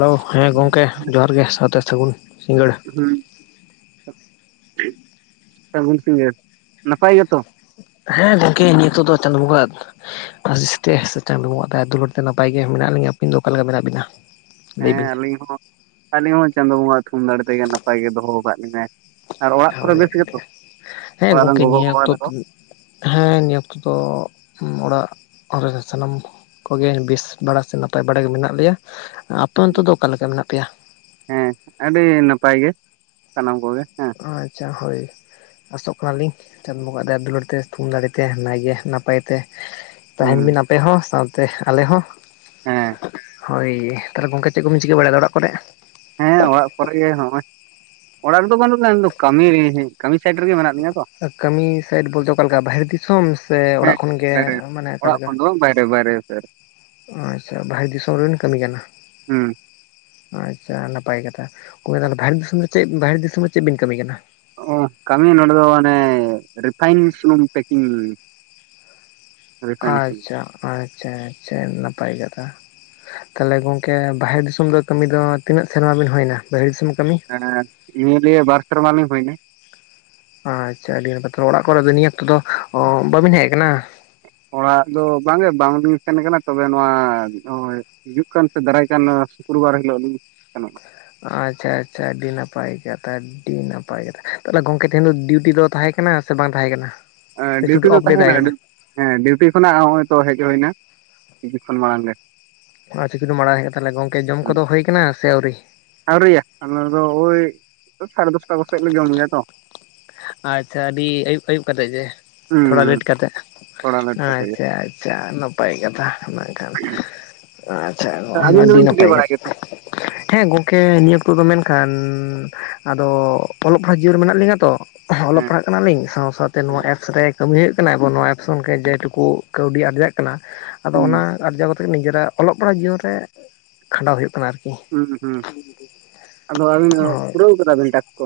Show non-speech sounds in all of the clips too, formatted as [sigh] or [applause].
Hello ᱦᱮᱸ ᱜᱚᱢᱠᱮ ᱡᱚᱦᱟᱨ ᱜᱮ, ᱥᱟᱶᱛᱮ ᱥᱟᱹᱜᱩᱱ ᱥᱤᱸᱜᱟᱹᱲ᱾ ᱦᱩᱸ [unintelligible] ᱱᱟᱯᱟᱭ ᱜᱮ ᱛᱚ? ᱦᱮᱸ ᱜᱚᱝᱠᱮ ᱱᱤᱛᱚᱜ ᱫᱚ ᱪᱟᱸᱫ ᱵᱚᱸᱜᱟ ᱟᱜ ᱟᱥᱤᱥᱛᱮ ᱥᱮ ᱪᱟᱸᱫᱚ ᱵᱚᱸᱜᱟᱟᱜ ᱫᱟᱭᱟ ᱫᱩᱞᱟᱹᱲ ᱛᱮ ᱱᱟᱯᱟᱭ ᱜᱮ ᱢᱮᱱᱟᱜ ᱞᱤᱧᱟᱹ ᱟᱹᱵᱤᱱ ᱫᱚ ᱚᱠᱟ ᱞᱮᱠᱟ ᱢᱮᱱᱟᱜ ᱵᱤᱱᱟ? ᱞᱟᱹᱭ ᱦᱮᱸ ᱵᱤᱱ ᱟᱹᱞᱤᱧ ᱦᱚᱸ ᱟᱹᱞᱤᱧ ᱦᱚᱸ ᱪᱟᱸᱫᱳ ᱵᱚᱸᱜᱟᱟᱜ ᱛᱷᱩᱢ ᱫᱟᱲᱮ ᱛᱮᱜᱮ ᱱᱟᱯᱟᱭ ᱜᱮ ᱫᱚᱦᱚ ᱟᱠᱟᱫ ᱞᱤᱧᱟᱭ᱾ ᱟᱨ ᱚᱲᱟᱜ ᱠᱚᱨᱮ ᱦᱳᱭ ᱵᱮᱥ ᱜᱮᱛᱚ᱾ ᱦᱮᱸ ᱚᱲᱟᱜ ᱨᱮᱱ ᱜᱚᱝᱠᱮ ᱜᱚᱜᱚ ᱱᱤᱭᱟᱹ ᱵᱟᱵᱟ ᱚᱠᱛᱚ ᱛᱟᱠᱚ᱾ ᱦᱮᱸ ᱱᱤᱭᱟᱹ ᱚᱠᱛᱚ ᱫᱚ ᱚᱲᱟᱜ ᱟᱞᱮ ᱥᱟᱱᱟᱢ ᱠᱚᱜᱮ ᱵᱮᱥ ᱵᱟᱲᱟ ᱥᱮ ᱱᱟᱯᱟᱭ ᱵᱟᱲᱟᱜ ᱜᱮ ᱢᱮᱱᱟᱜ ᱞᱮᱭᱟ᱾ ᱟᱯᱮ ᱚᱱᱛᱮ ᱫᱚ ᱚᱠᱟ ᱞᱮᱠᱟ ᱢᱮᱱᱟᱜ ᱯᱮᱭᱟ? ᱦᱮᱸ ᱟᱹᱰᱤ ᱱᱟᱯᱟᱭ ᱜᱮ ᱥᱟᱱᱟᱢ ᱠᱚᱜᱮ ᱦᱮᱸ᱾ ᱟᱪᱷᱟ ᱦᱳᱭ᱾ ᱟᱥᱚᱜ ᱠᱟᱱᱟᱞᱤᱧ ᱪᱟᱸᱫ ᱵᱚᱸᱜᱟᱟᱜ ᱫᱟᱭᱟ ᱫᱩᱞᱟᱹᱲ ᱛᱮ ᱛᱷᱩᱢ ᱫᱟᱲᱮᱛᱮ ᱱᱟᱭ ᱜᱮᱮ ᱱᱟᱯᱟᱭ ᱛᱮ ᱛᱟᱦᱮᱱ ᱦᱩᱸ ᱵᱤᱱ ᱟᱯᱮ ᱦᱚᱸ ᱥᱟᱶᱛᱮ ᱟᱞᱮ ᱦᱚᱸ᱾ ᱦᱮᱸ ᱦᱳᱭ ᱛᱟᱦᱚᱞᱮ ᱜᱚᱢᱠᱮ ᱪᱮᱫ ᱠᱚᱵᱤᱱ ᱪᱤᱠᱟᱹ ᱵᱟᱲᱟᱭᱫᱟ ᱚᱲᱟᱜ ᱠᱚᱨᱮ? ᱦᱮᱸ ᱚᱲᱟᱜ ᱠᱚᱨᱮ ᱜᱮ ᱱᱚᱜᱼᱚᱭ, ᱚᱲᱟᱜ ᱨᱮᱫᱚ ᱵᱟᱹᱱᱩᱜ ᱞᱟᱧ ᱤᱧ ᱫᱚ ᱠᱟᱹᱢᱤ ᱠᱟᱹᱢᱤ ᱥᱟᱭᱤᱴ ᱨᱮᱜᱮ ᱢᱮᱱᱟᱜᱼᱟ᱾ ᱠᱟᱹᱢᱤ ᱥᱟᱭᱤᱴ ᱵᱚᱞᱛᱮ ᱚᱠᱟᱞᱮᱠᱟ ᱵᱟᱦᱨᱮ ᱫᱤᱥᱚᱢ ᱥᱮ ᱦᱮᱸ ᱚᱲᱟᱜ ᱠᱷᱚᱱᱜᱮ ᱵᱟᱭᱨᱮ ᱢᱟᱱᱮ? ᱚᱲᱟᱜ ᱠᱷᱚᱱ ᱫᱚᱢ ᱵᱟᱭᱨᱮ ᱵᱟᱭᱨᱮ ᱥᱮ ᱟᱪᱷᱟ ᱵᱟᱦᱨᱮ ᱫᱤᱥᱚᱢ ᱨᱮᱱ ᱠᱟᱹᱢᱤ ᱠᱟᱱᱟ᱾ ᱦᱩᱸ ᱟᱪᱷᱟ ᱱᱟᱯᱟᱭ ᱠᱟᱛᱷᱟ᱾ ᱩᱱ ᱢᱮ ᱛᱟᱦᱮ ᱵᱟᱦᱨᱮ ᱫᱤᱥᱚᱢ ᱨᱮ ᱪᱮᱫ ᱵᱟᱦᱨᱮ ᱫᱤᱥᱚᱢ ᱨᱮ ᱪᱮᱫ ᱵᱤᱱ ᱠᱟᱹᱢᱤ ᱠᱟᱱᱟ? ᱚ ᱠᱟᱹᱢᱤ ᱱᱚᱰᱮ ᱫᱚ ᱟᱱᱮ ᱨᱤᱯᱷᱟᱤᱱ ᱥᱩᱱᱩᱢ ᱯᱮᱠᱤᱝ ᱨᱤᱯᱷᱟᱭᱤᱱ ᱥᱩᱱᱩᱢ ᱟᱸᱪᱪᱷᱟ ᱟᱸᱪᱪᱷᱟ ᱟᱸᱪᱪᱷᱟ ᱱᱟᱯᱟᱭ ᱠᱟᱛᱷᱟ ᱛᱟᱦᱞᱮ ᱜᱚᱝᱠᱮ ᱵᱟᱦᱨᱮ ᱫᱤᱥᱚᱢ ᱫᱚ ᱠᱟᱹᱢᱤ ᱫᱚ ᱛᱤᱱᱟᱹᱜ ᱥᱮᱨᱢᱟ ᱵᱤᱱ ᱦᱩᱭᱱᱟ ᱵᱟᱦᱨᱮ ᱫᱤᱥᱚᱢ ᱠᱟᱹᱢᱤ ᱦᱮᱸ ᱱᱤᱭᱟᱹᱞᱤᱭᱟᱹ ᱵᱟᱨ ᱥᱮᱨᱢᱟ ᱞᱤᱧ ᱦᱩᱭᱱᱟ ᱟᱪᱷᱟ ᱟᱹᱰᱤ ᱱᱟᱯᱟᱭ ᱛᱟᱦᱮ ᱚᱲᱟᱜ ᱠᱚᱨᱮ ᱫᱚ ᱱᱤᱭᱟᱹ ᱚᱠᱛᱚ ᱫᱚ ᱵᱟᱹᱵᱤᱱ ᱦᱮᱡ ᱟᱠᱟᱱᱟ? ᱚᱲᱟᱜ ᱫᱚ ᱵᱟᱝᱮ ᱵᱟᱝᱞᱤᱧ ᱥᱮᱱ ᱠᱟᱱᱟ ᱛᱚᱵᱮ ᱱᱚᱣᱟ ᱦᱚᱭ ᱦᱤᱡᱩᱜ ᱠᱟᱱ ᱥᱮ ᱫᱟᱨᱟᱭ ᱠᱟᱱ ᱥᱩᱠᱨᱵᱟᱨ ᱦᱤᱞᱚᱜ ᱞᱤᱧ ᱥᱮᱱᱚᱜᱼᱟ᱾ ᱟᱪᱷᱟ ᱟᱪᱷᱟ ᱟᱹᱰᱤ ᱱᱟᱯᱟᱭ ᱠᱟᱛᱷᱟ᱾ ᱟᱹᱰᱤ ᱱᱟᱯᱟᱭ ᱠᱟᱛᱷᱟ ᱾ ᱛᱟᱦᱚᱞᱮ ᱜᱚᱝᱠᱮ ᱛᱮᱦᱮᱧ ᱫᱚ ᱰᱤᱭᱩᱴᱤ ᱫᱚ ᱛᱟᱦᱮᱸ ᱠᱟᱱᱟ ᱥᱮ ᱵᱟᱝ ᱛᱟᱦᱮᱸ ᱠᱟᱱᱟ? ᱥᱮ ᱪᱷᱩᱴᱤ ᱰᱤᱭᱩᱴᱤ ᱫᱚ ᱚᱯᱷ ᱰᱮ ᱛᱟᱦᱮᱸ ᱛᱟᱦᱮᱱᱟ ᱠᱟᱱᱟ? ᱰᱤ, ᱦᱮᱸ ᱰᱤᱭᱩᱴᱤ ᱠᱷᱚᱱᱟᱜ ᱦᱚᱜᱚᱭᱛᱚ ᱦᱮᱡ ᱦᱩᱭᱱᱟ᱾ ᱛᱤᱥ ᱠᱷᱚᱱ ᱢᱟᱲᱟᱝ ᱨᱮ᱾ ᱟᱨ ᱪᱤᱠᱟᱹᱛᱮᱢ ᱵᱟᱲᱟᱭ ᱠᱮᱫᱟ ᱛᱟᱦᱚᱞᱮ ᱜᱚᱝᱠᱮ ᱡᱚᱢ ᱠᱚᱫᱚ ᱦᱩᱭ ᱟᱠᱟᱱᱟ ᱥᱮ ᱟᱹᱣᱨᱤ? ᱟᱣᱨᱤᱭᱟ ᱟᱞᱮ ᱫᱚ ᱳᱭ ᱥᱟᱲᱮ ᱫᱚᱥᱴᱟ ᱠᱚᱥᱮᱫ ᱞᱮ ᱡᱚᱢ ᱜᱮᱭᱟ ᱛᱚ᱾ ᱟᱪᱷᱟ ᱟᱹᱰᱤ ᱟᱭᱩᱵ ᱟᱹᱭᱩᱵ ᱠᱟᱛᱮᱫ ᱜᱮ, ᱦᱩᱸ ᱛᱷᱚᱲᱟ ᱦᱩᱸ ᱞᱮᱴ ᱠᱟᱛᱮᱮᱫ᱾ ᱛᱷᱚᱲᱟ ᱞᱮᱴ ᱠᱟᱛᱮ ᱜᱮ ᱟᱪᱷᱟ ᱟᱪᱷᱟ ᱱᱟᱯᱟᱭ ᱠᱟᱛᱷᱟ ᱵᱟᱝᱠᱷᱟᱱ ᱾ ᱟᱪᱪᱷᱟ [inaudible] ᱟᱹᱵᱤᱱ ᱟᱹᱰᱤ ᱫᱚᱵᱤᱱ ᱪᱤᱠᱟᱹ ᱱᱟᱯᱟᱭ ᱜᱮ ᱵᱟᱲᱟᱭ ᱜᱮᱛᱮ ᱦᱮᱸ ᱜᱚᱢᱠᱮ ᱱᱤᱭᱟᱹ ᱚᱠᱛᱚ ᱫᱚ ᱢᱮᱱᱠᱷᱟᱱ ᱟᱫᱚ ᱚᱞᱚᱜ ᱯᱟᱲᱦᱟᱜ ᱡᱤᱭᱚᱱ ᱨᱮ ᱢᱮᱱᱟᱜ ᱞᱤᱧᱟᱹ ᱛᱚ ᱚᱞᱚᱜ ᱦᱮᱸ ᱯᱟᱲᱦᱟᱜ ᱠᱟᱱᱟᱞᱤᱧ ᱥᱟᱶ ᱥᱟᱶᱛᱮ ᱱᱚᱣᱟ ᱦᱮᱸ ᱮᱯᱥ ᱨᱮ ᱠᱟᱹᱢᱤ ᱦᱩᱭᱩᱜ ᱠᱟᱱᱟ ᱮᱵᱚᱝ ᱱᱚᱣᱟ ᱮᱯᱥ ᱨᱮ ᱡᱮᱴᱩᱠᱩ ᱠᱟᱹᱣᱰᱤ ᱟᱨᱡᱟᱜ ᱠᱟᱱᱟ ᱟᱫᱚ ᱚᱱᱟ ᱦᱩᱸ ᱟᱨᱡᱟᱣ ᱠᱟᱛᱮ ᱜᱮ ᱱᱤᱡᱮᱨᱟᱜ ᱚᱞᱚᱜ ᱯᱟᱲᱦᱟᱜ ᱡᱤᱭᱚᱱ ᱨᱮ ᱠᱷᱟᱸᱰᱟᱣ ᱦᱩᱭᱩᱜ ᱠᱟᱱᱟ ᱟᱨᱠᱤ ᱦᱩᱸ ᱦᱩᱸ ᱟᱫᱚ ᱟᱹᱵᱤᱱ ᱦᱳᱭ ᱯᱩᱨᱟᱹᱣ ᱟᱠᱟᱫᱟᱵᱤᱱ ᱴᱟᱠᱥ ᱠᱚ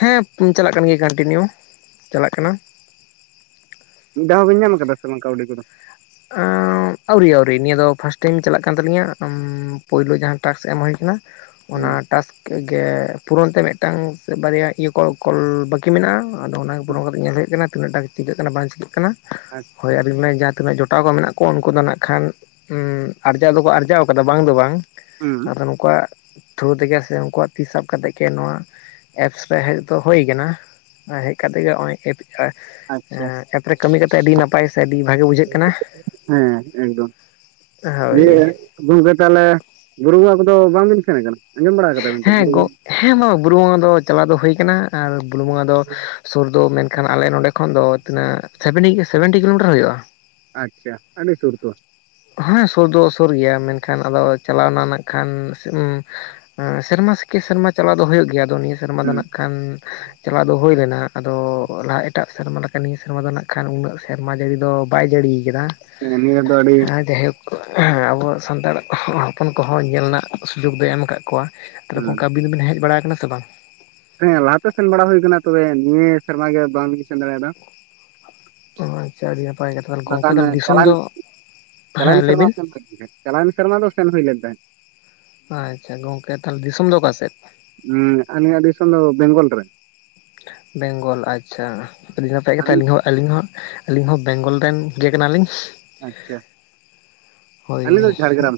ᱦᱮᱸ ᱪᱟᱞᱟᱜ ᱠᱟᱱ ᱜᱮᱭᱟ ᱠᱟᱱᱴᱤᱱᱤᱭᱩ ᱪᱟᱞᱟᱜ ᱠᱟᱱᱟ ᱢᱤᱫ ᱫᱷᱟᱣ ᱦᱚᱸᱵᱤᱱ ᱧᱟᱢ ᱠᱟᱫᱟ ᱥᱮ ᱵᱟᱝ ᱠᱟᱹᱣᱰᱤ ᱠᱚᱫᱚ ᱟᱹᱣᱨᱤ ᱟᱹᱣᱨᱤ ᱱᱤᱭᱟᱹ ᱫᱚ ᱯᱷᱟᱥᱴ ᱴᱟᱭᱤᱢ ᱪᱟᱞᱟᱜ ᱠᱟᱱ ᱛᱟᱹᱞᱤᱧᱟ ᱯᱳᱭᱞᱩ ᱡᱟᱦᱟᱸ ᱴᱟᱠᱥ ᱮᱢ ᱦᱩᱭ ᱠᱟᱱᱟ ᱦᱩᱸ ᱚᱱᱟ ᱴᱟᱠᱥ ᱜᱮ ᱯᱩᱨᱚᱱ ᱛᱮ ᱢᱤᱫᱴᱟᱝ ᱥᱮ ᱵᱟᱨᱭᱟ ᱤᱭᱟᱹ ᱠᱚ ᱠᱚᱞ ᱵᱟᱠᱤ ᱵᱟᱠᱤ ᱢᱮᱱᱟᱜᱼᱟ ᱟᱫᱚ ᱚᱱᱟᱜᱮ ᱯᱩᱨᱚᱱ ᱠᱟᱛᱮ ᱧᱮᱞ ᱦᱩᱭᱩᱜ ᱠᱟᱱᱟ ᱛᱤᱱᱟᱹᱜ ᱴᱟᱜ ᱪᱤᱠᱟᱹᱜ ᱠᱟᱱᱟ ᱵᱟᱝ ᱪᱤᱠᱟᱹᱜ ᱠᱟᱱᱟ ᱟᱪᱪᱷᱟ ᱦᱳᱭ [inaudible] ᱛᱤᱱᱟᱹᱜ ᱡᱚᱴᱟᱣ ᱠᱚ ᱢᱮᱱᱟᱜ ᱠᱚᱣᱟ ᱩᱱᱠᱩ ᱫᱚ ᱱᱟᱜ ᱠᱷᱟᱱ ᱟᱨᱡᱟᱣ ᱫᱚᱠᱚ ᱟᱨᱡᱟᱣ ᱟᱠᱟᱫᱟ ᱵᱟᱝ ᱫᱚ ᱵᱟᱝ ᱦᱩᱸ ᱟᱫᱚ ᱱᱩᱠᱩᱣᱟᱜ ᱛᱷᱨᱩ ᱛᱮᱜᱮ ᱥᱮ ᱩᱱᱩᱠᱩᱣᱟᱜ ᱛᱤ ᱥᱟᱵ ᱠᱟᱛᱮ ᱜᱮ ᱱᱚᱣᱟ ᱮᱯᱥ ᱨᱮ ᱦᱮᱡ ᱫᱚ ᱦᱩᱭ ᱟᱠᱟᱱᱟ ᱦᱮᱡ ᱠᱟᱛᱮᱜ ᱜᱮ ᱱᱚᱜᱚᱭ ᱟᱪᱪᱷᱟ [inaudible] ᱮᱯ ᱨᱮ ᱠᱟᱹᱢᱤ ᱠᱟᱛᱮᱫ ᱟᱹᱰᱤ ᱱᱟᱯᱟᱭ ᱥᱮ ᱟᱹᱰᱤ ᱵᱷᱟᱜᱮ ᱵᱩᱡᱷᱟᱹᱜ ᱠᱟᱱᱟ ᱦᱮᱸ ᱮᱠᱫᱚᱢ ᱦᱳᱭ ᱤᱭᱟ. ᱜᱚᱝᱠᱮ ᱛᱟᱦᱚᱞᱮ ᱵᱩᱨᱩ ᱵᱚᱸᱜᱟ ᱠᱚᱫᱚ ᱵᱟᱝᱵᱤᱱ ᱥᱮᱱ ᱟᱠᱟᱱᱟ ᱟᱸᱡᱚᱢ ᱵᱟᱲᱟ ᱠᱟᱫᱟᱵᱤᱱ ᱛᱚ [inaudible] ᱦᱮᱸ ᱜᱚ ᱦᱮᱸ ᱢᱟ ᱵᱩᱨᱩ ᱵᱚᱸᱜᱟ ᱫᱚ ᱪᱟᱞᱟᱣ ᱫᱚ ᱦᱩᱭᱩᱠᱟᱱᱟ ᱟᱨ ᱵᱩᱨᱩ ᱵᱚᱸᱜᱟ ᱫᱚ ᱥᱩᱨ ᱫᱚ ᱢᱮᱱᱠᱷᱟᱱ ᱟᱞᱮ ᱱᱚᱰᱮ ᱠᱷᱚᱱ ᱫᱚ ᱛᱤᱱᱟᱹᱜ ᱥᱮᱵᱷᱮᱱᱴᱤ [inaudible] ᱥᱮᱵᱷᱮᱱᱴᱤ ᱠᱤᱞᱳᱢᱤᱴᱟᱨ ᱦᱩᱭᱩᱜᱼᱟ ᱟᱪᱪᱷᱟ ᱟᱹᱰᱤ ᱥᱩᱨ ᱛᱚ ᱦᱮᱸ ᱥᱩᱨ ᱫᱚ ᱥᱩᱨ ᱜᱮᱭᱟ ᱢᱮᱱᱠᱷᱟᱱ ᱟᱫᱚ ᱪᱟᱞᱟᱣᱱᱟ ᱠᱷᱟᱱ ᱥᱮᱨᱢᱟ ᱠᱮ ᱥᱮᱨᱢᱟ ᱪᱟᱞᱟᱣ ᱫᱚ ᱦᱩᱭᱩᱜ ᱜᱮᱭᱟ ᱟᱫᱚ ᱱᱤᱭᱟᱹ ᱥᱮᱨᱢᱟ ᱫᱚ ᱦᱮᱸ ᱱᱟᱜ ᱠᱷᱟᱱ ᱪᱟᱞᱟᱣ ᱫᱚ ᱦᱩᱭ ᱞᱮᱱᱟ ᱟᱫᱚ ᱞᱟᱦᱟ ᱮᱴᱟᱜ ᱥᱮᱨᱢᱟ ᱞᱮᱠᱟ ᱱᱤᱭᱟᱹ ᱥᱮᱨᱢᱟ ᱫᱚ ᱱᱟᱜ ᱠᱷᱟᱱ ᱩᱱᱟᱹᱜ ᱥᱮᱨᱢᱟ ᱡᱟᱹᱲᱤ ᱫᱚ ᱵᱟᱭ ᱡᱟᱹᱲᱤᱭ ᱟᱠᱟᱫᱟ [unintelligible] ᱱᱤᱭᱟᱹ ᱫᱚ ᱟᱹᱰᱤ ᱡᱟᱭᱦᱳᱠ ᱟᱵᱚ ᱥᱟᱱᱛᱟᱲ ᱦᱚᱯᱚᱱ ᱠᱚᱦᱚᱸ ᱧᱮᱞ ᱨᱮᱱᱟᱜ ᱥᱩᱡᱳᱜᱽ ᱫᱚᱭ ᱮᱢ ᱟᱠᱟᱫ ᱠᱚᱣᱟ ᱛᱟᱦᱞᱮ ᱦᱮᱸ ᱜᱚᱝᱠᱮ ᱟᱵᱤᱱ ᱫᱚᱵᱤᱱ ᱦᱮᱡ ᱵᱟᱲᱟ ᱟᱠᱟᱱᱟ ᱥᱮ ᱵᱟᱝ ᱦᱮᱸ ᱞᱟᱦᱟᱛᱮ ᱥᱮᱱ ᱵᱟᱲᱟ ᱦᱩᱭ ᱟᱠᱟᱱᱟ ᱛᱚᱵᱮ ᱱᱤᱭᱟᱹ ᱥᱮᱨᱢᱟ ᱜᱮ ᱵᱟᱝᱞᱤ ᱥᱮᱱ ᱫᱟᱲᱮᱭᱟᱫᱟ ᱟᱪᱪᱷᱟ ᱟᱹᱰᱤ ᱱᱟᱯᱟᱭ ᱠᱟᱛᱷᱟ ᱜᱚᱝᱠᱮ ᱛᱟᱦᱚᱞᱮ ᱫᱤᱥᱚᱢ ᱫᱚ ᱪᱟᱞᱟᱣ ᱮᱱ ᱦᱮᱸ ᱞᱟᱹᱭ ᱥᱮᱨᱢᱟ ᱵᱤᱱ [inaudible] ᱪᱟᱞᱟᱣ ᱮᱱ ᱥᱮᱨᱢᱟ ᱫᱚ ᱥᱮᱱ ᱦᱩᱭ ᱞᱮᱱ ᱛᱟᱦᱮᱸᱫ ᱟᱪᱪᱷᱟ ᱜᱚᱝᱠᱮ ᱛᱟᱦᱚᱞᱮ ᱫᱤᱥᱚᱢ ᱫᱚ ᱚᱠᱟ ᱥᱮᱫ ᱩᱸᱜ ᱟᱹᱞᱤᱧᱟᱜ ᱫᱤᱥᱚᱢ ᱫᱚ ᱵᱮᱝᱜᱚᱞᱨᱮ ᱵᱮᱝᱜᱚᱞ ᱟᱪᱪᱷᱟ ᱟᱹᱰᱤ ᱱᱟᱯᱟᱭ ᱠᱟᱛᱷᱟ ᱟᱹᱵᱤᱱ ᱟᱞᱤᱧ ᱦᱚᱸ ᱟᱹᱞᱤᱧ ᱦᱚᱸ ᱟᱹᱞᱤᱧ ᱦᱚᱸ ᱵᱮᱝᱜᱚᱞ ᱨᱮᱱ ᱜᱮ ᱠᱟᱱᱟᱞᱤᱧ ᱟᱪᱪᱷᱟ ᱦᱳᱭ ᱟᱹᱞᱤᱧ ᱫᱚ ᱡᱷᱟᱲᱜᱨᱟᱢ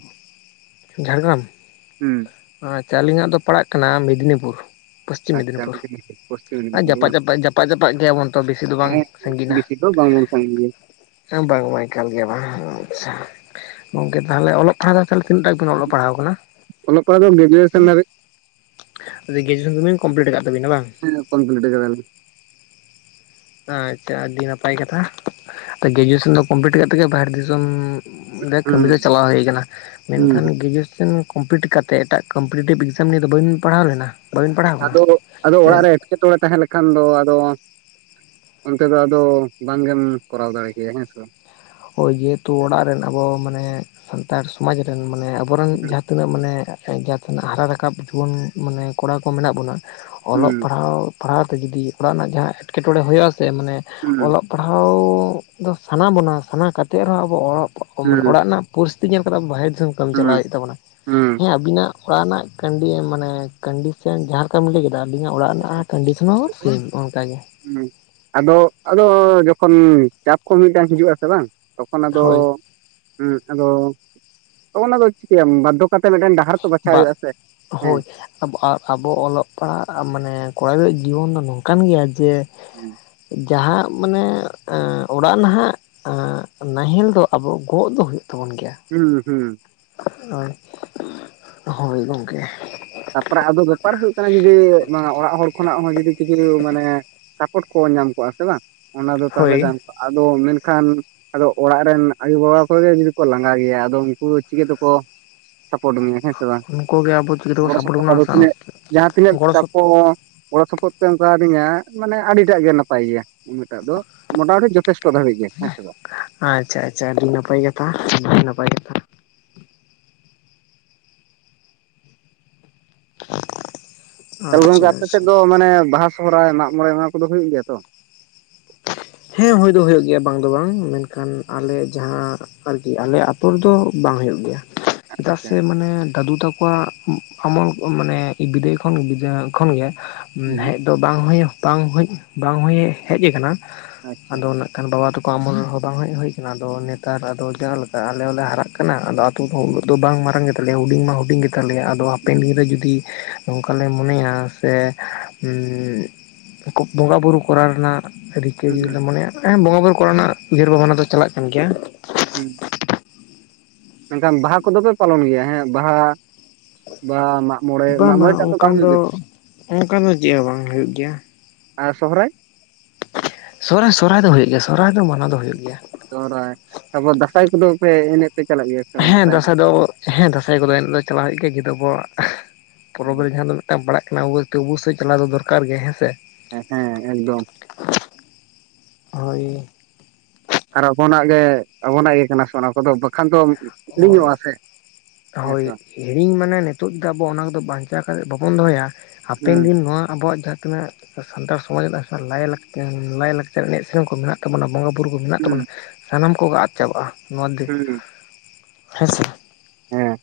ᱡᱷᱟᱲᱜᱨᱟᱢ ᱦᱩᱸ ᱟᱪᱪᱷᱟ ᱟᱹᱞᱤᱧᱟᱜ ᱫᱚ ᱯᱟᱲᱟᱜ ᱠᱟᱱᱟ ᱢᱮᱫᱽᱱᱤᱯᱩᱨ ᱯᱚᱥᱪᱤᱢ ᱟᱪᱪᱷᱟ ᱢᱮᱫᱽᱱᱤᱯᱩᱨ ᱯᱚᱥᱪᱤᱢ ᱟᱨ ᱢᱮᱫᱽᱱᱤᱯᱩᱨ ᱡᱟᱯᱟᱜ ᱵᱟᱝ ᱡᱟᱯᱟᱜ ᱡᱟᱯᱟᱜ ᱡᱟᱯᱟᱜ ᱜᱮᱭᱟᱵᱚᱱ ᱛᱚ ᱵᱤᱥᱤ ᱫᱚ ᱵᱟᱝ ᱵᱤᱥᱤ ᱫᱚ ᱵᱟᱝ ᱵᱚᱱ ᱥᱟᱹᱜᱤᱧ ᱜᱮᱭᱟ᱾ ᱦᱮᱸ ᱵᱟᱝᱢᱟ ᱮᱠᱟᱞ ᱜᱮᱭᱟ ᱵᱟᱝ [inaudible] ᱜᱚᱝᱠᱮ ᱛᱟᱦᱚᱞᱮ ᱚᱞᱚᱜ ᱯᱟᱲᱦᱟᱣ ᱫᱚ ᱛᱤᱱᱟᱹᱜ ᱴᱟ ᱵᱤᱱ ᱚᱞᱚᱜ ᱯᱟᱲᱦᱟᱣ ᱟᱠᱟᱱᱟ ᱚᱞᱚᱜ ᱯᱟᱲᱦᱟᱜ ᱫᱚ ᱜᱨᱮᱡᱩᱭᱮᱥᱚᱱ ᱫᱷᱟᱹᱨᱤᱡ ᱜᱨᱮᱡᱩᱭᱮᱥᱚᱱ ᱫᱚᱵᱤᱱ ᱠᱚᱢᱯᱞᱤᱴ ᱠᱟᱫ ᱛᱟᱵᱤᱱᱟ ᱵᱟᱝ ᱦᱮᱸ ᱠᱚᱢᱯᱞᱤᱴ ᱟᱠᱟᱫᱟᱞᱤᱧ ᱟᱪᱪᱷᱟ ᱟᱹᱰᱤ ᱱᱟᱯᱟᱭ ᱠᱟᱛᱷᱟ ᱜᱨᱮᱡᱩᱭᱮᱥᱚᱱ ᱫᱚ ᱠᱚᱢᱯᱞᱤᱴ ᱠᱟᱜ ᱛᱮᱜᱮ ᱵᱟᱦᱨᱮ ᱫᱤᱥᱚᱢ ᱚᱸᱰᱮ ᱦᱩᱸ ᱠᱟᱹᱢᱤ ᱨᱮ ᱪᱟᱞᱟᱣ ᱦᱩᱭ ᱠᱟᱱᱟ ᱦᱩᱸ ᱢᱮᱱᱠᱷᱟᱱ ᱜᱨᱮᱡᱩᱭᱮᱥᱚᱱ ᱠᱚᱢᱯᱞᱤᱴ ᱠᱟᱛᱮ ᱮᱴᱟᱜ ᱠᱚᱢᱯᱤᱴᱤᱴᱤᱵᱽ ᱮᱠᱡᱟᱢ ᱱᱤᱭᱮ ᱫᱚ ᱵᱟᱹᱵᱤᱱ ᱯᱟᱲᱦᱟᱣ ᱞᱮᱱᱟ ᱵᱟᱹᱵᱤᱱ ᱯᱟᱲᱦᱟᱣ ᱟᱠᱟᱱᱟ ᱟᱫᱚ ᱟᱫᱚ ᱛᱮ ᱚᱲᱟᱜ ᱨᱮ ᱮᱸᱴᱠᱮᱴᱚᱬᱮ ᱛᱟᱦᱮᱸ ᱞᱮᱠᱷᱟᱱ ᱫᱚ ᱟᱫᱚ ᱚᱱᱛᱮ ᱫᱚ ᱟᱫᱚ ᱵᱟᱝ ᱜᱮᱢ ᱠᱚᱨᱟᱣ ᱫᱟᱲᱮ ᱠᱮᱭᱟ ᱦᱮᱸᱥᱮ ᱵᱟᱝ᱾ ᱦᱳᱭ ᱡᱮᱦᱮᱛᱩ ᱚᱲᱟᱜ ᱨᱮᱱ ᱟᱵᱚ ᱢᱟᱱᱮ ᱱᱮᱛᱟᱨ ᱥᱚᱢᱟᱡᱽ ᱨᱮᱱ ᱢᱟᱱᱮ ᱟᱵᱚᱨᱮᱱ ᱡᱟᱦᱟᱸ ᱛᱤᱱᱟᱹᱜ ᱢᱟᱱᱮ ᱡᱟᱦᱟᱸ ᱛᱤᱱᱟᱹᱜ ᱦᱟᱨᱟ ᱨᱟᱠᱟᱵ ᱡᱩᱣᱟᱹᱱ ᱢᱟᱱᱮ ᱠᱚᱲᱟ ᱠᱚ ᱢᱮᱱᱟᱜ ᱵᱚᱱᱟ ᱚᱞᱚᱜ ᱦᱩᱸ ᱯᱟᱲᱦᱟᱣ ᱯᱟᱲᱦᱟᱣ ᱛᱮ ᱡᱩᱫᱤ ᱚᱲᱟᱜ ᱨᱮᱱᱟᱜ ᱡᱟᱦᱟᱸ ᱮᱴᱠᱮᱴᱚᱲᱮ ᱦᱩᱭᱩᱜ-ᱟ ᱥᱮ ᱢᱟᱱ ᱦᱩᱸ ᱚᱞᱚᱜ ᱯᱟᱲᱦᱟᱣ ᱫᱚ ᱥᱟᱱᱟ ᱵᱚᱱᱟ᱾ ᱥᱟᱱᱟ ᱠᱟᱛᱮᱫ ᱨᱮᱦᱚᱸ ᱟᱵᱚ ᱚᱞᱚᱜ ᱢᱟᱱᱮ ᱦᱩᱸ ᱚᱲᱟᱜ ᱨᱮᱱᱟᱜ ᱯᱚᱨᱤᱥᱛᱤᱛᱤ ᱧᱮᱞ ᱠᱟᱛᱮᱫ, ᱟᱵᱚ ᱵᱟᱦᱨᱮ ᱫᱤᱥᱚᱢ ᱠᱟᱹᱢᱤ ᱪᱟᱞᱟᱣ ᱦᱩᱸ ᱦᱩᱭᱩᱜ ᱛᱟᱵᱚᱱᱟ᱾ ᱦᱩᱸ ᱟᱵᱤᱱᱟᱜ ᱚᱲᱟᱜ ᱨᱮᱱᱟᱜ [unintelligible] ᱢᱟᱱᱮ ᱥᱮ ᱡᱟᱦᱟᱸ ᱞᱮᱠᱟᱢ ᱞᱟᱹᱭ ᱠᱮᱫᱟ ᱟᱹᱞᱤᱧᱟᱜ ᱚᱲᱟᱜ ᱨᱮᱱᱟᱜ ᱠᱚᱱᱰᱤᱥᱚᱱ ᱦᱚᱸ ᱥᱮᱢ ᱚᱱᱠᱟ ᱜᱮ ᱟᱫᱚ ᱟᱫᱚ ᱡᱚᱠᱷᱚᱱ ᱪᱟᱯ ᱠᱚ ᱢᱤᱫᱴᱟᱝ ᱦᱤᱡᱩᱜ-ᱟ ᱥᱮ ᱵᱟᱝ ᱛᱚᱠᱷᱚᱱ ᱟᱫᱚ ᱦᱳᱭ ᱦᱮᱸ ᱟᱫᱚ ᱛᱚᱠᱷᱚᱱ ᱟᱫᱚ ᱪᱤᱠᱟᱹᱭᱟᱢ ᱵᱟᱫᱽᱫᱷᱚ ᱠᱟᱛᱮ ᱢᱤᱫᱴᱮᱱ ᱰᱟᱠ ᱰᱟᱦᱟᱨ ᱛᱚ ᱵᱟᱪᱷᱟᱣ ᱦᱩᱭᱩᱜ ᱟᱥᱮ ᱦᱮᱸ ᱟᱵᱚ ᱟᱜ ᱟᱵᱚ ᱚᱞᱚᱜ ᱯᱟᱲᱦᱟᱜ ᱢᱟᱱᱮ ᱠᱚᱲᱟ ᱜᱤᱫᱽᱨᱟᱹ ᱡᱤᱭᱵᱚᱱ ᱫᱚ ᱱᱚᱝᱠᱟ ᱠᱟᱱ ᱜᱮᱭᱟ ᱡᱮ ᱡᱟᱦᱟᱸ ᱢᱟᱱᱮ ᱚᱲᱟᱜ ᱱᱟᱦᱟᱜ ᱱᱟᱦᱮᱞ ᱫᱚ ᱟᱵᱚ ᱜᱚᱜ ᱫᱚ ᱦᱩᱭᱩᱜ ᱛᱟᱵᱚᱱ ᱜᱮᱭᱟ᱾ ᱦᱩᱸ ᱦᱩᱸ ᱦᱳᱭ ᱦᱳᱭ ᱜᱚᱝᱠᱮ ᱛᱟᱯᱚᱨᱮ ᱟᱫᱚ ᱵᱮᱯᱟᱨ ᱦᱩᱭᱩᱜ ᱠᱟᱱᱟ, ᱡᱩᱫᱤ ᱚᱲᱟᱜ ᱦᱚᱲ ᱠᱷᱚᱱᱟᱜ ᱦᱚᱸ ᱡᱩᱫᱤ ᱠᱤᱪᱷᱩ ᱢᱟᱱᱮ ᱥᱟᱯᱚᱴ ᱠᱚ ᱧᱟᱢ ᱠᱚᱜ-ᱟ ᱥᱮ ᱵᱟᱝ ᱚᱱᱟ ᱫᱚ ᱛᱟᱦᱚᱞᱮ ᱦᱳᱭ ᱜᱟᱢ ᱠᱚᱜ-ᱟ? ᱟᱫᱚ ᱢᱮᱱᱠᱷᱟᱱ ᱟᱫᱚ ᱚᱲᱟᱜ ᱨᱮᱱ ᱟᱭᱳ-ᱵᱟᱵᱟ ᱠᱚᱜᱮ ᱡᱩᱫᱤ ᱠᱚ ᱞᱟᱸᱜᱟ ᱜᱮᱭᱟ ᱟᱫᱚ ᱩᱱᱠᱩ ᱪᱤᱠᱟᱹ ᱛᱮᱠᱚ ᱥᱟᱯᱳᱨᱴ ᱢᱮᱭᱟ ᱦᱮᱸ ᱥᱮ ᱵᱟᱝ? ᱩᱱᱠᱩ ᱜᱮ ᱟᱵᱚ ᱜᱤᱫᱽᱨᱟᱹ ᱠᱚ ᱜᱚᱲᱚ ᱥᱟᱯᱚᱴ ᱥᱚᱯᱚᱦᱚᱫ ᱵᱚᱱᱟ ᱟᱫᱚ ᱛᱤᱱᱟᱹᱜ ᱡᱟᱦᱟᱸ ᱛᱤᱱᱟᱹᱜ ᱜᱚᱲᱚ ᱥᱚᱯ ᱛᱟᱠᱚ ᱜᱚᱲᱚ ᱥᱚᱯᱚᱦᱚᱫ ᱮᱢ ᱠᱟᱫᱤᱧᱟ ᱢᱟᱱᱮ ᱟᱹᱰᱤᱴᱟᱜ ᱜᱮ ᱱᱟᱯᱟᱭ ᱜᱮᱭᱟ ᱩᱱᱟᱹᱜ ᱴᱟᱜ ᱫᱚ ᱢᱚᱴᱟᱢᱩᱴᱤ ᱡᱚᱛᱷᱮᱥᱴᱚ ᱱᱤᱛᱟᱹᱜ ᱫᱷᱟᱹᱵᱤᱡ ᱜᱮ ᱦᱮᱸᱥᱮ ᱵᱟᱝ ᱟᱪᱪᱷᱟ ᱟᱪᱪᱷᱟ ᱟᱹᱰᱤ ᱱᱟᱯᱟᱭ ᱠᱟᱛᱷᱟ ᱟᱹᱰᱤ ᱱᱟᱯᱟᱭ ᱠᱟᱛᱷᱟ ᱛᱟᱦᱚᱞᱮ ᱟᱪᱪᱷᱟ ᱜᱚᱝᱠᱮ ᱟᱯᱮ ᱟᱪᱪᱷᱟ ᱥᱮᱫ ᱫᱚ ᱢᱟᱱᱮ ᱵᱟᱦᱟ ᱥᱚᱦᱚᱨᱟᱭ ᱢᱟᱜ ᱢᱚᱬᱮ᱾ ᱚᱱᱟ ᱠᱚᱫᱚ ᱦᱩᱭᱩᱜ ᱜᱮᱭᱟ ᱛᱚ᱾ ᱦᱮᱸ ᱦᱩᱭ ᱫᱚ ᱦᱩᱭᱩᱜ ᱜᱮᱭᱟ ᱵᱟᱝ ᱫᱚ ᱵᱟᱝ ᱢᱮᱱᱠᱷᱟᱱ ᱟᱞᱮ ᱡᱟᱦᱟᱸ ᱟᱨᱠᱤ ᱟᱞᱮ ᱟᱹᱛᱩ ᱨᱮᱫᱚ ᱵᱟᱝ ᱦᱩᱭᱩᱜ ᱜᱮᱭᱟ, ᱪᱮᱫᱟᱜ ᱟᱪᱪᱷᱟ ᱥᱮ ᱢᱟᱱᱮ ᱫᱟᱫᱩ ᱛᱟᱠᱚᱣᱟᱜ ᱟᱢᱚᱞ ᱢᱟᱱᱮ ᱵᱤᱫᱟᱹᱭ ᱠᱷᱚᱱ ᱵᱟᱹᱡᱟ ᱠᱷᱚᱱᱜᱮ ᱦᱩᱸ ᱦᱮᱡ ᱟᱫᱚ ᱵᱟᱝ ᱦᱚᱭ ᱵᱟᱝ ᱦᱳᱭ ᱵᱟᱝ ᱦᱳᱭ ᱦᱮᱡ ᱟᱠᱟᱱᱟ ᱟᱪᱪᱷᱟ ᱟᱫᱚ ᱵᱟᱵᱟ ᱛᱟᱠᱚ ᱚᱢᱚᱞ ᱦᱚᱸ ᱵᱟᱝ ᱦᱮᱡ ᱦᱩᱭ ᱟᱠᱟᱱᱟ᱾ ᱟᱫᱚ ᱱᱮᱛᱟᱨ ᱟᱫᱚ ᱡᱟᱦᱟᱸ ᱞᱮᱠᱟ ᱟᱞᱮ ᱦᱚᱸ ᱞᱮ ᱦᱟᱨᱟᱜ ᱠᱟᱱᱟ᱾ ᱠᱟᱱᱟ ᱟᱫᱚ ᱟᱛᱳ ᱩᱱᱟᱹᱜ ᱫᱚ ᱵᱟᱝ ᱢᱟᱨᱟᱝ ᱜᱮᱛᱟᱞᱮᱭᱟ ᱦᱩᱰᱤᱧ ᱢᱟ ᱦᱩᱰᱤᱧ ᱜᱮᱛᱟᱞᱮᱭᱟ ᱟᱫᱚ ᱦᱩᱸ ᱦᱟᱯᱮᱱ ᱫᱤᱱ ᱨᱮ ᱡᱩᱫᱤ ᱱᱚᱝᱠᱟ ᱞᱮ ᱢᱚᱱᱮᱭᱟ ᱥᱮ ᱵᱚᱸᱜᱟ ᱵᱩᱨᱩ ᱠᱚᱨᱟᱣ ᱨᱮᱱᱟᱜ ᱨᱤᱠᱟᱹ ᱡᱩᱫᱤ ᱞᱮ ᱦᱩᱸ ᱢᱚᱱᱮᱭᱟ ᱦᱮᱸ ᱵᱚᱸᱜᱟ ᱵᱩᱨᱩ ᱠᱚᱨᱮᱱᱟᱜ ᱩᱭᱦᱟᱹᱨ ᱵᱷᱟᱵᱱᱟ ᱫᱚ ᱪᱟᱞᱟᱜ ᱠᱟᱱ ᱜᱮᱭᱟ᱾ ᱦᱩᱸ ᱮᱠᱫᱚᱢ ᱵᱟᱦᱟ ᱠᱚᱫᱚ ᱯᱮ ᱯᱟᱞᱚᱱ ᱜᱮᱭᱟ ᱦᱮᱸ ᱵᱟᱦᱟ ᱵᱟ ᱢᱟᱜ ᱢᱚᱬᱮ ᱢᱟᱜ ᱢᱚᱬᱮ ᱴᱟᱜ ᱫᱚ ᱵᱟᱝ ᱦᱩᱭᱩᱜ ᱜᱮᱛᱚ ᱾ ᱚᱱᱠᱟ ᱱᱚ ᱡᱮ ᱦᱚᱸ ᱵᱟᱝ ᱦᱳᱭᱳᱜ ᱜᱮᱭᱟ᱾ ᱟᱨ ᱥᱚᱦᱚᱨᱟᱭ ᱥᱚᱨᱦᱟᱭ ᱥᱚᱨᱦᱟᱭ ᱫᱚ ᱦᱩᱭᱩᱜ ᱜᱮᱭᱟ᱾ ᱥᱚᱨᱷᱟᱭ ᱫᱚ ᱢᱟᱱᱟᱣ ᱫᱚ ᱦᱩᱭᱩᱜ ᱜᱮᱭᱟ᱾ ᱥᱚᱦᱚᱨᱟᱭ ᱛᱟᱨᱯᱚᱨᱮ ᱫᱟᱸᱥᱟᱭ ᱠᱚᱫᱚᱯᱮ ᱮᱱᱮᱡ ᱯᱮ ᱪᱟᱞᱟᱜ ᱜᱮᱭᱟ ᱥᱮ ᱵᱟᱝ ᱦᱮᱸ ᱫᱟᱸᱥᱟᱭ ᱮᱱᱮᱡ? ᱫᱚ ᱦᱮᱸ ᱫᱟᱸᱥᱟᱭ ᱠᱚᱫᱚ ᱮᱱᱮᱡ ᱫᱚ ᱪᱟᱞᱟᱜ ᱦᱩᱭᱩᱜ ᱜᱮᱭᱟ [unintelligible] ᱯᱚᱨᱚᱵᱽ ᱨᱮ ᱡᱟᱦᱟᱸ ᱫᱚ ᱯᱟᱲᱟᱜ ᱠᱟᱱᱟ [unintelligible] ᱥᱮᱫ ᱪᱟᱞᱟᱣ ᱫᱚᱨᱠᱟᱨ ᱜᱮ ᱦᱮᱸ ᱥᱮ ᱦᱮᱸ ᱮᱠᱫᱚᱢ ᱦᱳᱭ ᱟᱨ ᱟᱵᱚᱱᱟᱜ ᱜᱮ ᱟᱵᱚᱱᱟᱜ ᱜᱮ ᱠᱟᱱᱟ ᱥᱮ ᱚᱱᱟ ᱠᱚᱫᱚ ᱵᱟᱠᱷᱟᱱ ᱫᱚ, ᱦᱳᱭ ᱞᱤᱧᱚᱜ ᱟ ᱥᱮ ᱦᱮᱸᱥᱮ ᱦᱳᱭ ᱵᱟᱝ ᱦᱤᱲᱤᱧ ᱢᱟᱱᱮ ᱱᱤᱛᱚᱜ ᱫᱚ ᱟᱵᱚ ᱚᱱᱟ ᱠᱚᱫᱚ ᱵᱟᱧᱪᱟᱣ ᱠᱟᱛᱮᱫ ᱵᱟᱵᱚᱱ ᱫᱚᱦᱚᱭᱟ ᱦᱟᱯᱮᱱ ᱦᱩᱸ ᱫᱤᱱ ᱱᱚᱣᱟ ᱟᱵᱚᱣᱟᱜ ᱡᱟᱦᱟᱸ ᱛᱤᱱᱟᱹᱜ ᱥᱮ ᱥᱟᱱᱛᱟᱲ ᱥᱚᱢᱟᱡᱽ ᱨᱮᱱᱟᱜ ᱞᱟᱭ ᱞᱟᱠᱪᱟ ᱞᱟᱭ ᱞᱟᱠᱪᱟᱨ ᱮᱱᱮᱡ ᱥᱮᱨᱮᱧ ᱠᱚ ᱢᱮᱱᱟᱜ ᱟᱠᱟᱫᱟ ᱛᱟᱵᱚᱱᱟ ᱵᱚᱸᱜᱟ ᱵᱩᱨᱩ ᱠᱚ ᱢᱮᱱᱟᱜ ᱦᱩᱸ ᱛᱟᱵᱚᱱᱟ ᱥᱟᱱᱟᱢ ᱠᱚᱜᱮ ᱟᱫ ᱪᱟᱵᱟᱜ-ᱟ ᱱᱚᱣᱟ ᱫᱚ᱾ ᱦᱩᱸ ᱦᱮᱸ ᱥᱮ ᱦᱮᱸ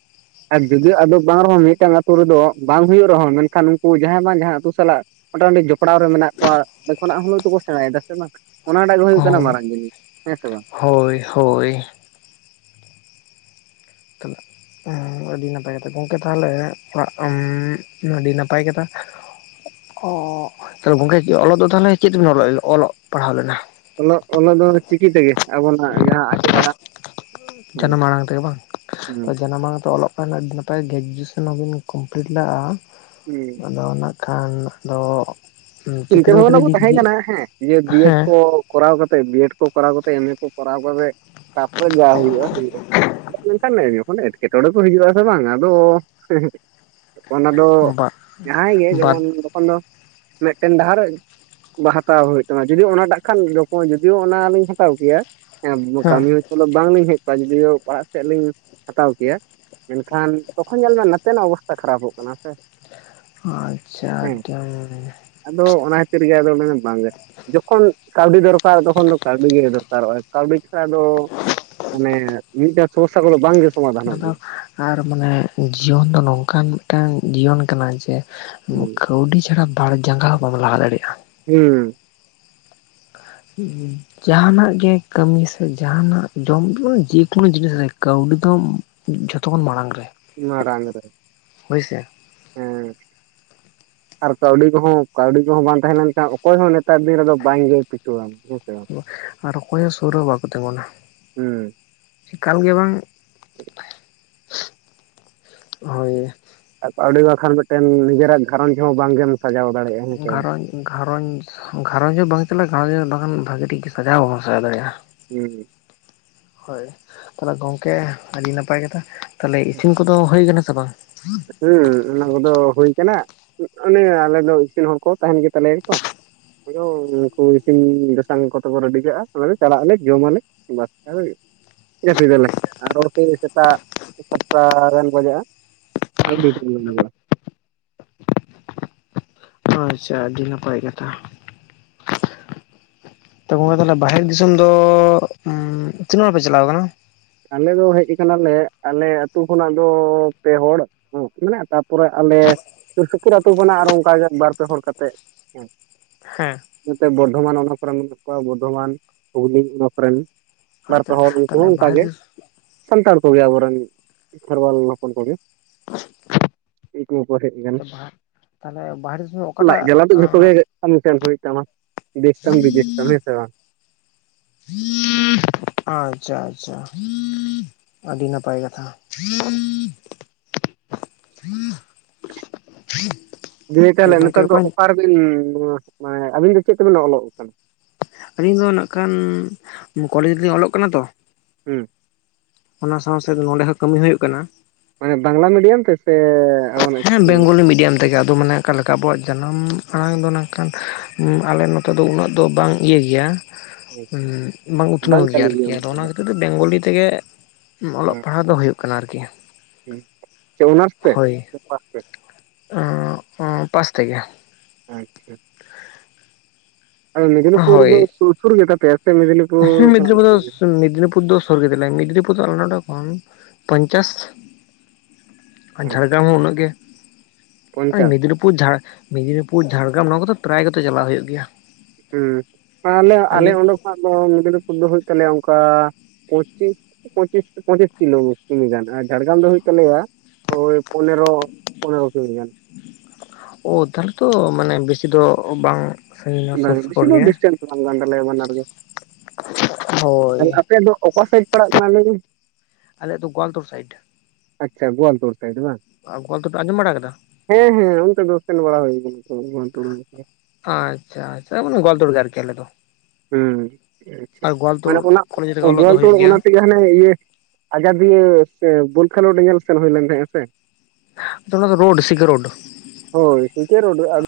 ᱟᱨ ᱡᱩᱫᱤᱳ ᱟᱫᱚ ᱵᱟᱝ ᱨᱮᱦᱚᱸ ᱢᱤᱫᱴᱟᱝ ᱟᱹᱛᱩ ᱨᱮᱫᱚ ᱵᱟᱝ ᱦᱩᱭᱩᱜ ᱨᱮᱦᱚᱸ ᱢᱮᱱ ᱠᱷᱟᱱ ᱩᱱᱠᱩ ᱡᱟᱦᱟᱸᱭ ᱵᱟᱝ ᱡᱟᱦᱟᱸ ᱟᱹᱛᱩ ᱥᱟᱞᱟᱜ ᱢᱚᱴᱟᱢᱩᱴᱤ ᱡᱚᱯᱲᱟᱣ ᱨᱮ ᱢᱮᱱᱟᱜ ᱠᱚᱣᱟ ᱠᱷᱚᱱᱳᱜ ᱦᱚᱸᱱᱟᱜ ᱫᱚᱠᱚ ᱥᱮᱬᱟᱭᱮᱫᱟ ᱥᱮ ᱵᱟᱝ ᱚᱱᱟᱴᱟᱜ ᱜᱮ ᱦᱩᱭᱩᱜ ᱠᱟᱱᱟ᱾ ᱦᱳᱭ ᱢᱟᱨᱟᱝ ᱡᱤᱱᱤᱥ ᱦᱮᱸ ᱥᱮ ᱵᱟᱝ ᱦᱳᱭ ᱦᱳᱭ ᱠᱟᱱᱟ [unintelligible] ᱷ ᱟᱹᱰᱤ ᱱᱟᱯᱟᱭ ᱠᱟᱛᱷᱟ ᱜᱚᱢᱠᱮ ᱛᱟᱦᱞᱮ ᱚᱷ ᱟᱹᱰᱤ ᱱᱟᱯᱟᱭ ᱠᱟᱛᱷᱟ ᱚᱷ ᱛᱟᱦ ᱜᱚᱝᱠᱮ ᱚᱞᱚᱜ ᱫᱚ ᱛᱟᱦᱚᱞᱮ ᱪᱮᱫ ᱵᱤᱱ ᱚᱞᱚᱜ ᱯᱟᱲᱦᱟᱣ ᱞᱮᱱᱟ ᱚᱞᱚᱜ ᱚᱞᱚᱜ ᱫᱚ ᱪᱤᱠᱤ ᱛᱮᱜᱮ ᱟᱵᱚᱱᱟᱜ ᱡᱟᱦᱟᱸ ᱟᱭᱳ ᱟᱲᱟᱜ ᱡᱟᱱᱟᱢ ᱟᱲᱟᱝ ᱛᱮᱜᱮ ᱵᱟᱝ ᱦᱩᱸ ᱡᱟᱱᱟᱢ ᱟᱲᱟᱝ ᱛᱮ ᱚᱞᱚᱜ ᱟᱨ ᱟᱹᱰᱤ ᱱᱟᱯᱟᱭ ᱜᱮ ᱨᱮᱡᱩᱭᱮᱥᱚᱱ ᱦᱚᱸᱵᱤᱱ ᱠᱚᱢᱯᱞᱤᱴ ᱞᱟᱜᱼᱟ᱾ ᱦᱮᱸ ᱟᱫᱚ ᱱᱟᱜ ᱠᱷᱟᱱ ᱫᱚ ᱪᱤᱱᱛᱟᱹ ᱵᱷᱟᱵᱱᱟ ᱠᱚ ᱛᱟᱦᱮᱸ ᱠᱟᱱᱟ ᱦᱮᱸ ᱡᱮ ᱰᱤᱭᱮᱴ ᱦᱮᱸ ᱠᱚ ᱠᱚᱨᱟᱣ ᱠᱟᱛᱮ ᱵᱤᱭᱮᱰ ᱠᱚ ᱠᱚᱨᱟᱣ ᱠᱟᱛᱮ ᱮᱢᱮ ᱠᱚ ᱠᱚᱨᱟᱣ ᱠᱟᱛᱮ ᱛᱟᱯᱚᱨᱮ ᱡᱟ ᱦᱩᱭᱩᱜᱼᱟ ᱦᱩᱭᱩᱜᱼᱮᱠᱷᱟᱱ ᱢᱟᱱᱮ ᱮᱸᱴᱠᱮᱴᱚᱬᱮ ᱠᱚ ᱦᱤᱡᱩᱜᱼᱟᱥᱮ ᱵᱟᱝ ᱟᱫᱚ ᱦᱮᱻᱦᱮ ᱚᱱᱟᱫᱚ ᱵᱟ ᱡᱟᱦᱟᱸᱭ ᱜᱮ ᱵᱟᱫ ᱡᱮᱢᱚᱱ ᱡᱚᱠᱦᱚᱱ ᱫᱚ ᱴᱮᱱ ᱰᱟᱦᱟᱨᱮ ᱵᱟ ᱦᱟᱛᱟᱣ ᱦᱩᱭᱩᱜ ᱛᱟᱢᱟ ᱡᱩᱫᱤᱭᱳ ᱚᱱᱟᱴᱟᱜ ᱠᱷᱟᱱ ᱫᱚᱠᱚ ᱡᱩᱫᱤᱭᱳ ᱚᱱᱟ ᱞᱤᱧ ᱦᱟᱛᱟᱣ ᱠᱮᱭᱟ ᱦᱮᱸ ᱵᱠᱟᱹᱢᱤ ᱦᱚᱸ ᱛᱚᱜ ᱫᱚ ᱵᱟᱝᱞᱤᱧ ᱦᱮᱡ ᱠᱚᱜᱼᱟ ᱡᱩᱫᱤᱭᱳ ᱯᱟᱲᱦᱟᱜ ᱥᱮᱜ ᱞᱤᱧ ᱦᱟᱛᱟᱣ ᱠᱮᱭᱟ᱾ ᱢᱮᱱ ᱠᱷᱟᱱ ᱛᱚᱠᱷᱚᱱ ᱧᱮᱞᱢᱮ ᱱᱟᱛᱮᱱᱟᱜ ᱚᱵᱚᱥᱛᱟ ᱠᱷᱟᱨᱟᱯᱚᱜ ᱠᱟᱱᱟ ᱥᱮ ᱟᱪᱪᱷᱟ ᱦᱮᱸ ᱟᱹᱰᱤᱢ ᱟᱫᱚ ᱚᱱᱟ ᱠᱷᱟᱹᱛᱤᱨ ᱜᱮ ᱟᱫᱚ ᱵᱟᱝ ᱜᱮ ᱡᱚᱠᱷᱚᱱ ᱠᱟᱣᱰᱤ ᱫᱚᱨᱠᱟᱨ ᱛᱚᱠᱷᱚᱱ ᱫᱚ ᱠᱟᱹᱣᱰᱤ ᱜᱮ ᱫᱚᱨᱠᱟᱨᱚᱜᱼᱟ ᱠᱟᱹᱣᱰᱤ ᱪᱷᱟᱲᱟ ᱫᱚ ᱢᱟᱱᱮ ᱢᱤᱫᱮᱴ ᱥᱚᱨᱥᱟ ᱠᱚᱫᱚ ᱵᱟᱝ ᱟᱫᱚ ᱟᱨ ᱢᱟᱱᱮ ᱡᱤᱭᱚᱱ ᱫᱚ ᱱᱚᱝᱠᱟᱱ ᱢᱤᱜᱴᱟᱝ ᱡᱤᱭᱚᱱ ᱠᱟᱱᱟ ᱡᱮ ᱦᱩᱸ ᱠᱟᱹᱣᱰᱤ ᱪᱷᱟᱲᱟ ᱵᱟᱨ ᱡᱟᱸᱜᱟ ᱦᱚᱸᱵᱟᱢ ᱞᱟᱦᱟ ᱫᱟᱲᱮᱭᱟᱜᱼᱟ ᱦᱩᱸ ᱦᱮᱸ ᱡᱟᱦᱟᱱᱟᱜ ᱜᱮ ᱠᱟᱹᱢᱤ ᱥᱮ ᱡᱟᱦᱟᱱᱟᱜ ᱡᱚᱢ ᱡᱮᱠᱳᱱᱳ ᱡᱤᱱᱤᱥ ᱨᱮ ᱠᱟᱹᱣᱰᱤ ᱫᱚᱢ ᱡᱷᱚᱛᱚ ᱠᱷᱚᱱ ᱢᱟᱲᱟᱝ ᱨᱮ ᱢᱟᱨᱟᱝ ᱨᱮ ᱦᱳᱭ ᱥᱮ [inaudible] ᱟᱨ ᱠᱟᱹᱣᱰᱤ ᱠᱚᱦᱚᱸ ᱠᱟᱹᱣᱰᱤ ᱠᱚᱦᱚᱸ ᱵᱟᱝ ᱛᱟᱦᱮᱸ ᱞᱮᱱ ᱠᱷᱟᱱ ᱚᱠᱚᱭ ᱦᱚᱸ ᱱᱮᱛᱟᱨ ᱫᱤᱱ ᱨᱮᱫᱚ ᱵᱟᱝ ᱜᱮ ᱯᱤᱪᱷᱩᱣᱟ ᱠᱚ ᱟᱨ ᱚᱠᱚᱭ ᱦᱚᱸ ᱥᱩᱨ ᱨᱮ ᱵᱟᱠᱚ ᱛᱤᱸᱜᱩᱱᱟ ᱦᱩᱸ ᱮᱠᱟᱞ ᱜᱮ ᱵᱟᱝ ᱦᱳᱭ ᱠᱟᱹᱣᱰᱤ ᱵᱟᱠᱷᱟᱱ ᱢᱤᱫᱴᱮᱱ ᱱᱤᱡᱮᱨᱟᱜ ᱜᱷᱟᱨᱚᱸᱡᱽ ᱦᱚᱸ ᱵᱟᱝᱜᱮᱢ ᱥᱟᱡᱟᱣ ᱫᱟᱲᱮᱭᱟᱜᱼᱟ ᱦᱮᱸ ᱥᱮ ᱵᱟᱝ ᱜᱷᱟᱨᱚᱸᱡᱽ ᱜᱷᱟᱨᱚᱸᱡᱽ ᱜᱷᱟᱨᱚᱸᱡᱽ ᱦᱚᱸ ᱵᱟᱝ ᱪᱟᱞᱟᱜ ᱜᱷᱟᱨᱚᱡᱽ ᱠᱷᱟᱱ ᱵᱷᱟᱜᱤ ᱴᱷᱤᱠ ᱥᱟᱡᱟᱣ ᱦᱚᱸ ᱵᱟᱵᱚᱱ ᱥᱟᱡᱟᱣ ᱫᱟᱲᱮᱜᱼᱟ᱾ ᱦᱩᱸ ᱦᱳᱭ ᱛᱟᱦᱚᱞᱮ ᱜᱚᱝᱠᱮ ᱟᱹᱰᱤ ᱱᱟᱯᱟᱭ ᱠᱟᱛᱷᱟ ᱛᱟᱞᱦᱮ ᱤᱥᱤᱱ ᱠᱚᱫᱚ ᱦᱩᱭ ᱟᱠᱟᱱᱟ ᱥᱮ ᱵᱟᱝ ᱦᱩᱸ ᱚᱱᱟ ᱠᱚᱫᱚ ᱦᱩᱭ ᱠᱟᱱᱟ ᱚᱱᱮ ᱟᱞᱮ ᱫᱚ ᱤᱥᱤᱱ ᱦᱚᱲ ᱠᱚ ᱛᱟᱦᱮᱱ ᱜᱮ ᱛᱟᱞᱮᱭᱟ ᱛᱚ᱾ ᱟᱭᱳᱣ ᱩᱱᱠᱩ ᱤᱥᱤᱱ ᱵᱟᱥᱟᱝ ᱠᱚᱛᱮ ᱠᱚ ᱨᱮᱰᱤ ᱠᱟᱜᱼᱟ ᱟᱞᱮᱫᱚ ᱪᱟᱞᱟᱜ ᱟᱞᱮ ᱡᱚᱢ ᱟᱞᱮ [unintelligible] ᱡᱟᱹᱯᱤᱫᱟᱞᱮ ᱟᱨᱚ ᱥᱮᱭ ᱥᱮᱛᱟᱜ ᱥᱟᱛᱴᱟ ᱜᱟᱱ ᱵᱟᱡᱟᱜᱼᱟ ᱟᱴ [unintelligible] ᱟᱪᱪᱷᱟ ᱟᱹᱰᱤ ᱱᱟᱯᱟᱭ ᱠᱟᱛᱷᱟ ᱛᱚ ᱜᱚᱝᱠᱮ ᱛᱟᱞᱦᱮ ᱵᱟᱦᱮᱨ ᱫᱤᱥᱚᱢ ᱫᱚ ᱩᱢᱻ ᱛᱤᱱᱟᱹᱜ ᱦᱚᱲ ᱯᱮ ᱪᱟᱞᱟᱣ ᱠᱟᱱᱟ? ᱟᱞᱮ ᱫᱚ ᱦᱮᱡ ᱟᱠᱟᱱᱟᱞᱮ ᱟᱞᱮ ᱟᱹᱛᱩ ᱠᱷᱚᱱᱟᱜ ᱫᱚ ᱯᱮ ᱦᱚᱲ ᱚᱱᱮ ᱵᱟᱠᱚ ᱢᱮᱱᱟ ᱛᱟᱯᱚᱨᱮ ᱟᱞᱮ ᱥᱩᱨ ᱥᱩᱯᱩᱨ ᱟᱹᱛᱩᱳ ᱠᱷᱟᱱᱟᱜ ᱟᱨᱚ ᱚᱱᱴᱝᱠᱟᱜᱮ ᱵᱟᱨ ᱯᱮ ᱦᱚᱲ ᱠᱟᱛᱮᱜ ᱦᱮᱸ ᱦᱮᱸ ᱱᱚᱛᱮ ᱵᱚᱨᱫᱷᱚᱢᱟᱱ ᱚᱱᱟ ᱠᱚᱨᱮᱱ ᱢᱮᱱᱟᱜ ᱠᱚᱣᱟ ᱵᱚᱨᱫᱷᱚᱢᱟᱱ ᱦᱩᱜᱽᱞᱤ ᱚᱱᱟ ᱠᱚᱨᱮᱱ ᱵᱟᱨᱯᱮ ᱟᱪᱪᱷᱟ ᱦᱚᱲ ᱩᱱᱠᱩ ᱛᱟᱦᱚᱞᱮ ᱦᱚᱸ ᱚᱱᱠᱟ ᱵᱟᱦᱮᱨ ᱜᱮ ᱫᱤᱥ ᱥᱟᱱᱛᱟᱲ ᱠᱚᱜᱮ ᱟᱵᱚᱨᱮᱱ ᱠᱷᱮᱨᱣᱟᱞ ᱦᱚᱯᱚᱱ ᱠᱚᱜᱮ [unintelligible] ᱛᱟᱦᱚᱞᱮ ᱵᱟᱦᱨᱮ ᱥᱚᱢᱚᱭ ᱚᱠᱟᱴᱟᱜ ᱠᱟᱢᱤ ᱥᱮᱱ ᱦᱩᱭ ᱛᱟᱢᱟ ᱫᱮᱥ ᱛᱟᱢ ᱵᱤᱫᱮᱥ ᱛᱟᱢ ᱦᱮᱸ ᱥᱮ ᱵᱟᱝ? ᱟᱪᱷᱟ ᱟᱪᱷᱟ ᱟᱹᱰᱤ ᱱᱟᱯᱟᱭ ᱠᱟᱛᱷᱟ [inaudible] ᱫᱤᱭᱮ ᱛᱚ ᱛᱟᱦᱮᱞᱮ ᱜᱚᱝᱠᱮ ᱱᱮᱛᱟᱨ ᱫᱚ ᱚᱠᱟ ᱚᱠᱟᱨᱮᱵᱤᱱ ᱟᱹᱵᱤᱱ ᱫᱚ ᱪᱮᱫ ᱛᱮᱵᱮᱱ ᱚᱞᱚᱜ ᱠᱟᱱᱟ? ᱟᱹᱞᱤᱧ ᱫᱚ ᱱᱟᱜ ᱠᱷᱟᱱ ᱠᱚᱞᱮᱡᱽ ᱨᱮᱞᱤᱧ ᱚᱞᱚᱜ ᱠᱟᱱᱟ ᱛᱚ ᱦᱮᱸ ᱚᱱᱟ ᱥᱟᱶ ᱥᱮᱫ ᱱᱚᱸᱰᱮ ᱦᱚᱸ ᱠᱟᱹᱢᱤ ᱦᱩᱭᱩᱜ ᱠᱟᱱᱟ᱾ ᱢᱟᱱᱮ ᱵᱟᱝᱞᱟ ᱢᱤᱰᱤᱭᱟᱢ ᱛᱮ ᱥᱮ ᱟᱵᱚᱱᱟᱜ ᱦᱮᱸ ᱵᱮᱝᱜᱚᱞᱤ ᱢᱤᱰᱤᱭᱟᱢ ᱛᱮᱜᱮ ᱟᱫᱚ ᱢᱟᱱᱮ ᱟᱠᱟᱞᱮᱠᱟ ᱟᱵᱚᱣᱟᱜ ᱡᱟᱱᱟᱢ ᱟᱲᱟᱝ ᱫᱚ ᱱᱟᱝᱠᱷᱟᱱ ᱟᱞᱮ ᱱᱚᱛᱮ ᱫᱚ ᱩᱱᱟᱹᱜ ᱫᱚ ᱵᱟᱝ ᱤᱭᱟᱹ ᱜᱮᱭᱟ ᱩᱸ ᱵᱟᱝ ᱩᱛᱱᱟᱹᱣ ᱜᱮᱭᱟ ᱟᱨᱠᱤ ᱟᱫᱚ ᱚᱱᱟ ᱠᱷᱟᱹᱛᱤᱨ ᱛᱮ ᱵᱮᱝᱜᱚᱞᱤ ᱛᱮᱜᱮ ᱚᱞᱚᱜ ᱯᱟᱲᱦᱟᱜ ᱫᱚ ᱦᱩᱭᱩᱜ ᱠᱟᱱᱟ ᱟᱨᱠᱤ ᱦᱩ ᱪᱮ ᱚᱱᱟᱨᱥ ᱛᱮ ᱦᱳᱭ ᱥᱮ ᱯᱟᱥ ᱛᱮ? ᱯᱟᱥ ᱛᱮᱜᱮ ᱟᱪᱷᱟ ᱟᱫᱚ ᱢᱮᱫᱽᱱᱤᱯᱩᱨ ᱫᱚ ᱦᱳᱭ ᱥᱩ ᱥᱩᱨ ᱜᱮᱛᱟᱯᱮᱭᱟ? ᱦᱮᱸ ᱢᱮᱫᱽᱱᱤᱯᱩᱨ ᱫᱚ ᱢᱮᱫᱽᱱᱤᱯᱩᱨ ᱫᱚ ᱥᱩᱨ ᱜᱮᱛᱟᱞᱮᱭᱟ ᱢᱤᱫᱫᱽᱱᱤᱯᱩᱨ ᱫᱚ ᱟᱞᱮ ᱱᱚᱸᱰᱮ ᱠᱷᱚᱱ ᱯᱚᱧᱪᱟᱥ ᱟ ᱡᱷᱟᱲᱜᱟᱢ ᱟᱪᱪᱷᱟ ᱦᱚᱸ ᱩᱱᱟᱹᱜ ᱜᱮ ᱚᱭ ᱯᱚᱧᱪᱟᱥ ᱢᱮᱫᱽᱱᱤ ᱯᱩᱨ ᱡᱷᱟᱲ ᱢᱮᱽᱱᱤᱯᱩᱨ ᱡᱷᱟᱲᱜᱮᱨᱟᱢ ᱱᱚᱣᱟ ᱠᱚᱫᱚ ᱯᱨᱟᱭ ᱜᱮᱛᱚ ᱪᱟᱞᱟᱜ ᱦᱩᱭᱩᱜ ᱜᱮᱭᱟ᱾ ᱦᱚᱸ ᱛᱟᱦᱞᱮ ᱟᱨ ᱟᱞᱮ ᱚᱸᱰᱮ ᱟᱫᱚ ᱢᱮᱫᱽᱱᱤᱯᱩᱨ ᱫᱚ ᱦᱩᱭᱩᱜ ᱛᱟᱞᱮᱭᱟ ᱚᱝᱠᱟ ᱯᱚᱸᱪᱤᱥ ᱯᱚᱸᱪᱤᱥ ᱯᱚᱸᱪᱤᱥ ᱠᱤᱞᱳ ᱠᱤᱢᱤ ᱜᱟᱱ ᱟᱨ ᱡᱷᱟᱲᱜᱟᱢ ᱫᱚ ᱦᱩᱭᱩᱜ ᱛᱟᱞᱮᱭᱟ ᱳᱭ ᱯᱚᱱᱮᱨᱚ ᱯᱚᱱᱮᱨᱚ ᱠᱤᱢᱤ ᱜᱟᱱ ᱳ ᱛᱟᱦᱚᱞᱮ ᱛᱚ ᱢᱟᱱᱮ ᱵᱮᱥᱤ ᱫᱚ ᱵᱟᱝ ᱥᱟᱺᱜᱤᱧᱟ ᱥᱩᱨ ᱵᱟᱝ ᱵᱤᱥᱤ ᱥᱩᱯᱩᱨ ᱫᱚ ᱜᱮᱭᱟ ᱰᱤᱥᱴᱮᱱᱥ ᱵᱟᱝ ᱠᱟᱱ ᱛᱟᱞᱮᱭᱟ ᱵᱟᱱᱟᱨ ᱜᱮ [unintelligible] ᱦᱳᱭ ᱟᱯᱮᱭᱟᱜ ᱫᱚ ᱚᱠᱟ ᱥᱟᱭᱤᱰ ᱯᱟᱲᱟᱜ ᱠᱟᱱᱟ ᱟᱞᱮᱭᱟᱜ ᱫᱚ ᱜᱳᱣᱟᱞᱛᱳᱲ ᱥᱟᱭᱤᱰ ᱟᱪᱪᱷᱟ ᱜᱳᱣᱟᱞᱛᱳᱲ ᱥᱟᱭᱤᱰ ᱵᱟᱝ ᱜᱳᱣᱟᱞᱛᱳᱲ ᱯᱮ ᱟᱸᱡᱚᱢ ᱵᱟᱲᱟ ᱠᱟᱫᱟ? ᱦᱮᱸ ᱦᱮᱸ ᱚᱱᱛᱮ ᱫᱚ ᱥᱮᱱ ᱵᱟᱲᱟ ᱦᱩᱭ [unintelligible] ᱟᱪᱷᱟ ᱟᱪᱷᱟ ᱢᱟᱱᱮ ᱜᱚᱣᱟᱞᱛᱳᱲ ᱜᱮ ᱟᱨᱠᱤ ᱟᱞᱮ ᱫᱚ᱾ ᱦᱮᱸ ᱟᱪᱷᱟ ᱟᱨ ᱜᱳᱣᱟᱞᱛᱳᱲ ᱢᱟᱱᱮ ᱚᱱᱟ ᱠᱚᱞᱮᱡᱽ ᱨᱮᱜᱮ ᱚᱞᱚᱜ ᱫᱚ ᱜᱚᱣᱟᱞᱛᱳᱲ ᱦᱩᱭᱩᱜ ᱜᱮᱭᱟ ᱚᱱᱟ ᱛᱮᱜᱮ ᱦᱟᱱᱮ ᱤᱭᱟᱹ ᱟᱡᱫᱤᱭᱟᱹ ᱥᱮ ᱵᱚᱞ ᱠᱷᱮᱞᱳᱰ ᱧᱮᱞ ᱥᱮᱱ ᱦᱩᱭ ᱞᱮᱱ ᱛᱟᱦᱮᱸᱜᱼᱟ ᱥᱮ ᱛᱚ ᱚᱱᱟ ᱫᱚ ᱨᱳᱰ ᱰᱤᱥᱤᱠᱟ ᱨᱳᱰ ᱦᱳᱭ ᱥᱤᱠᱮ ᱨᱳᱰ ᱟ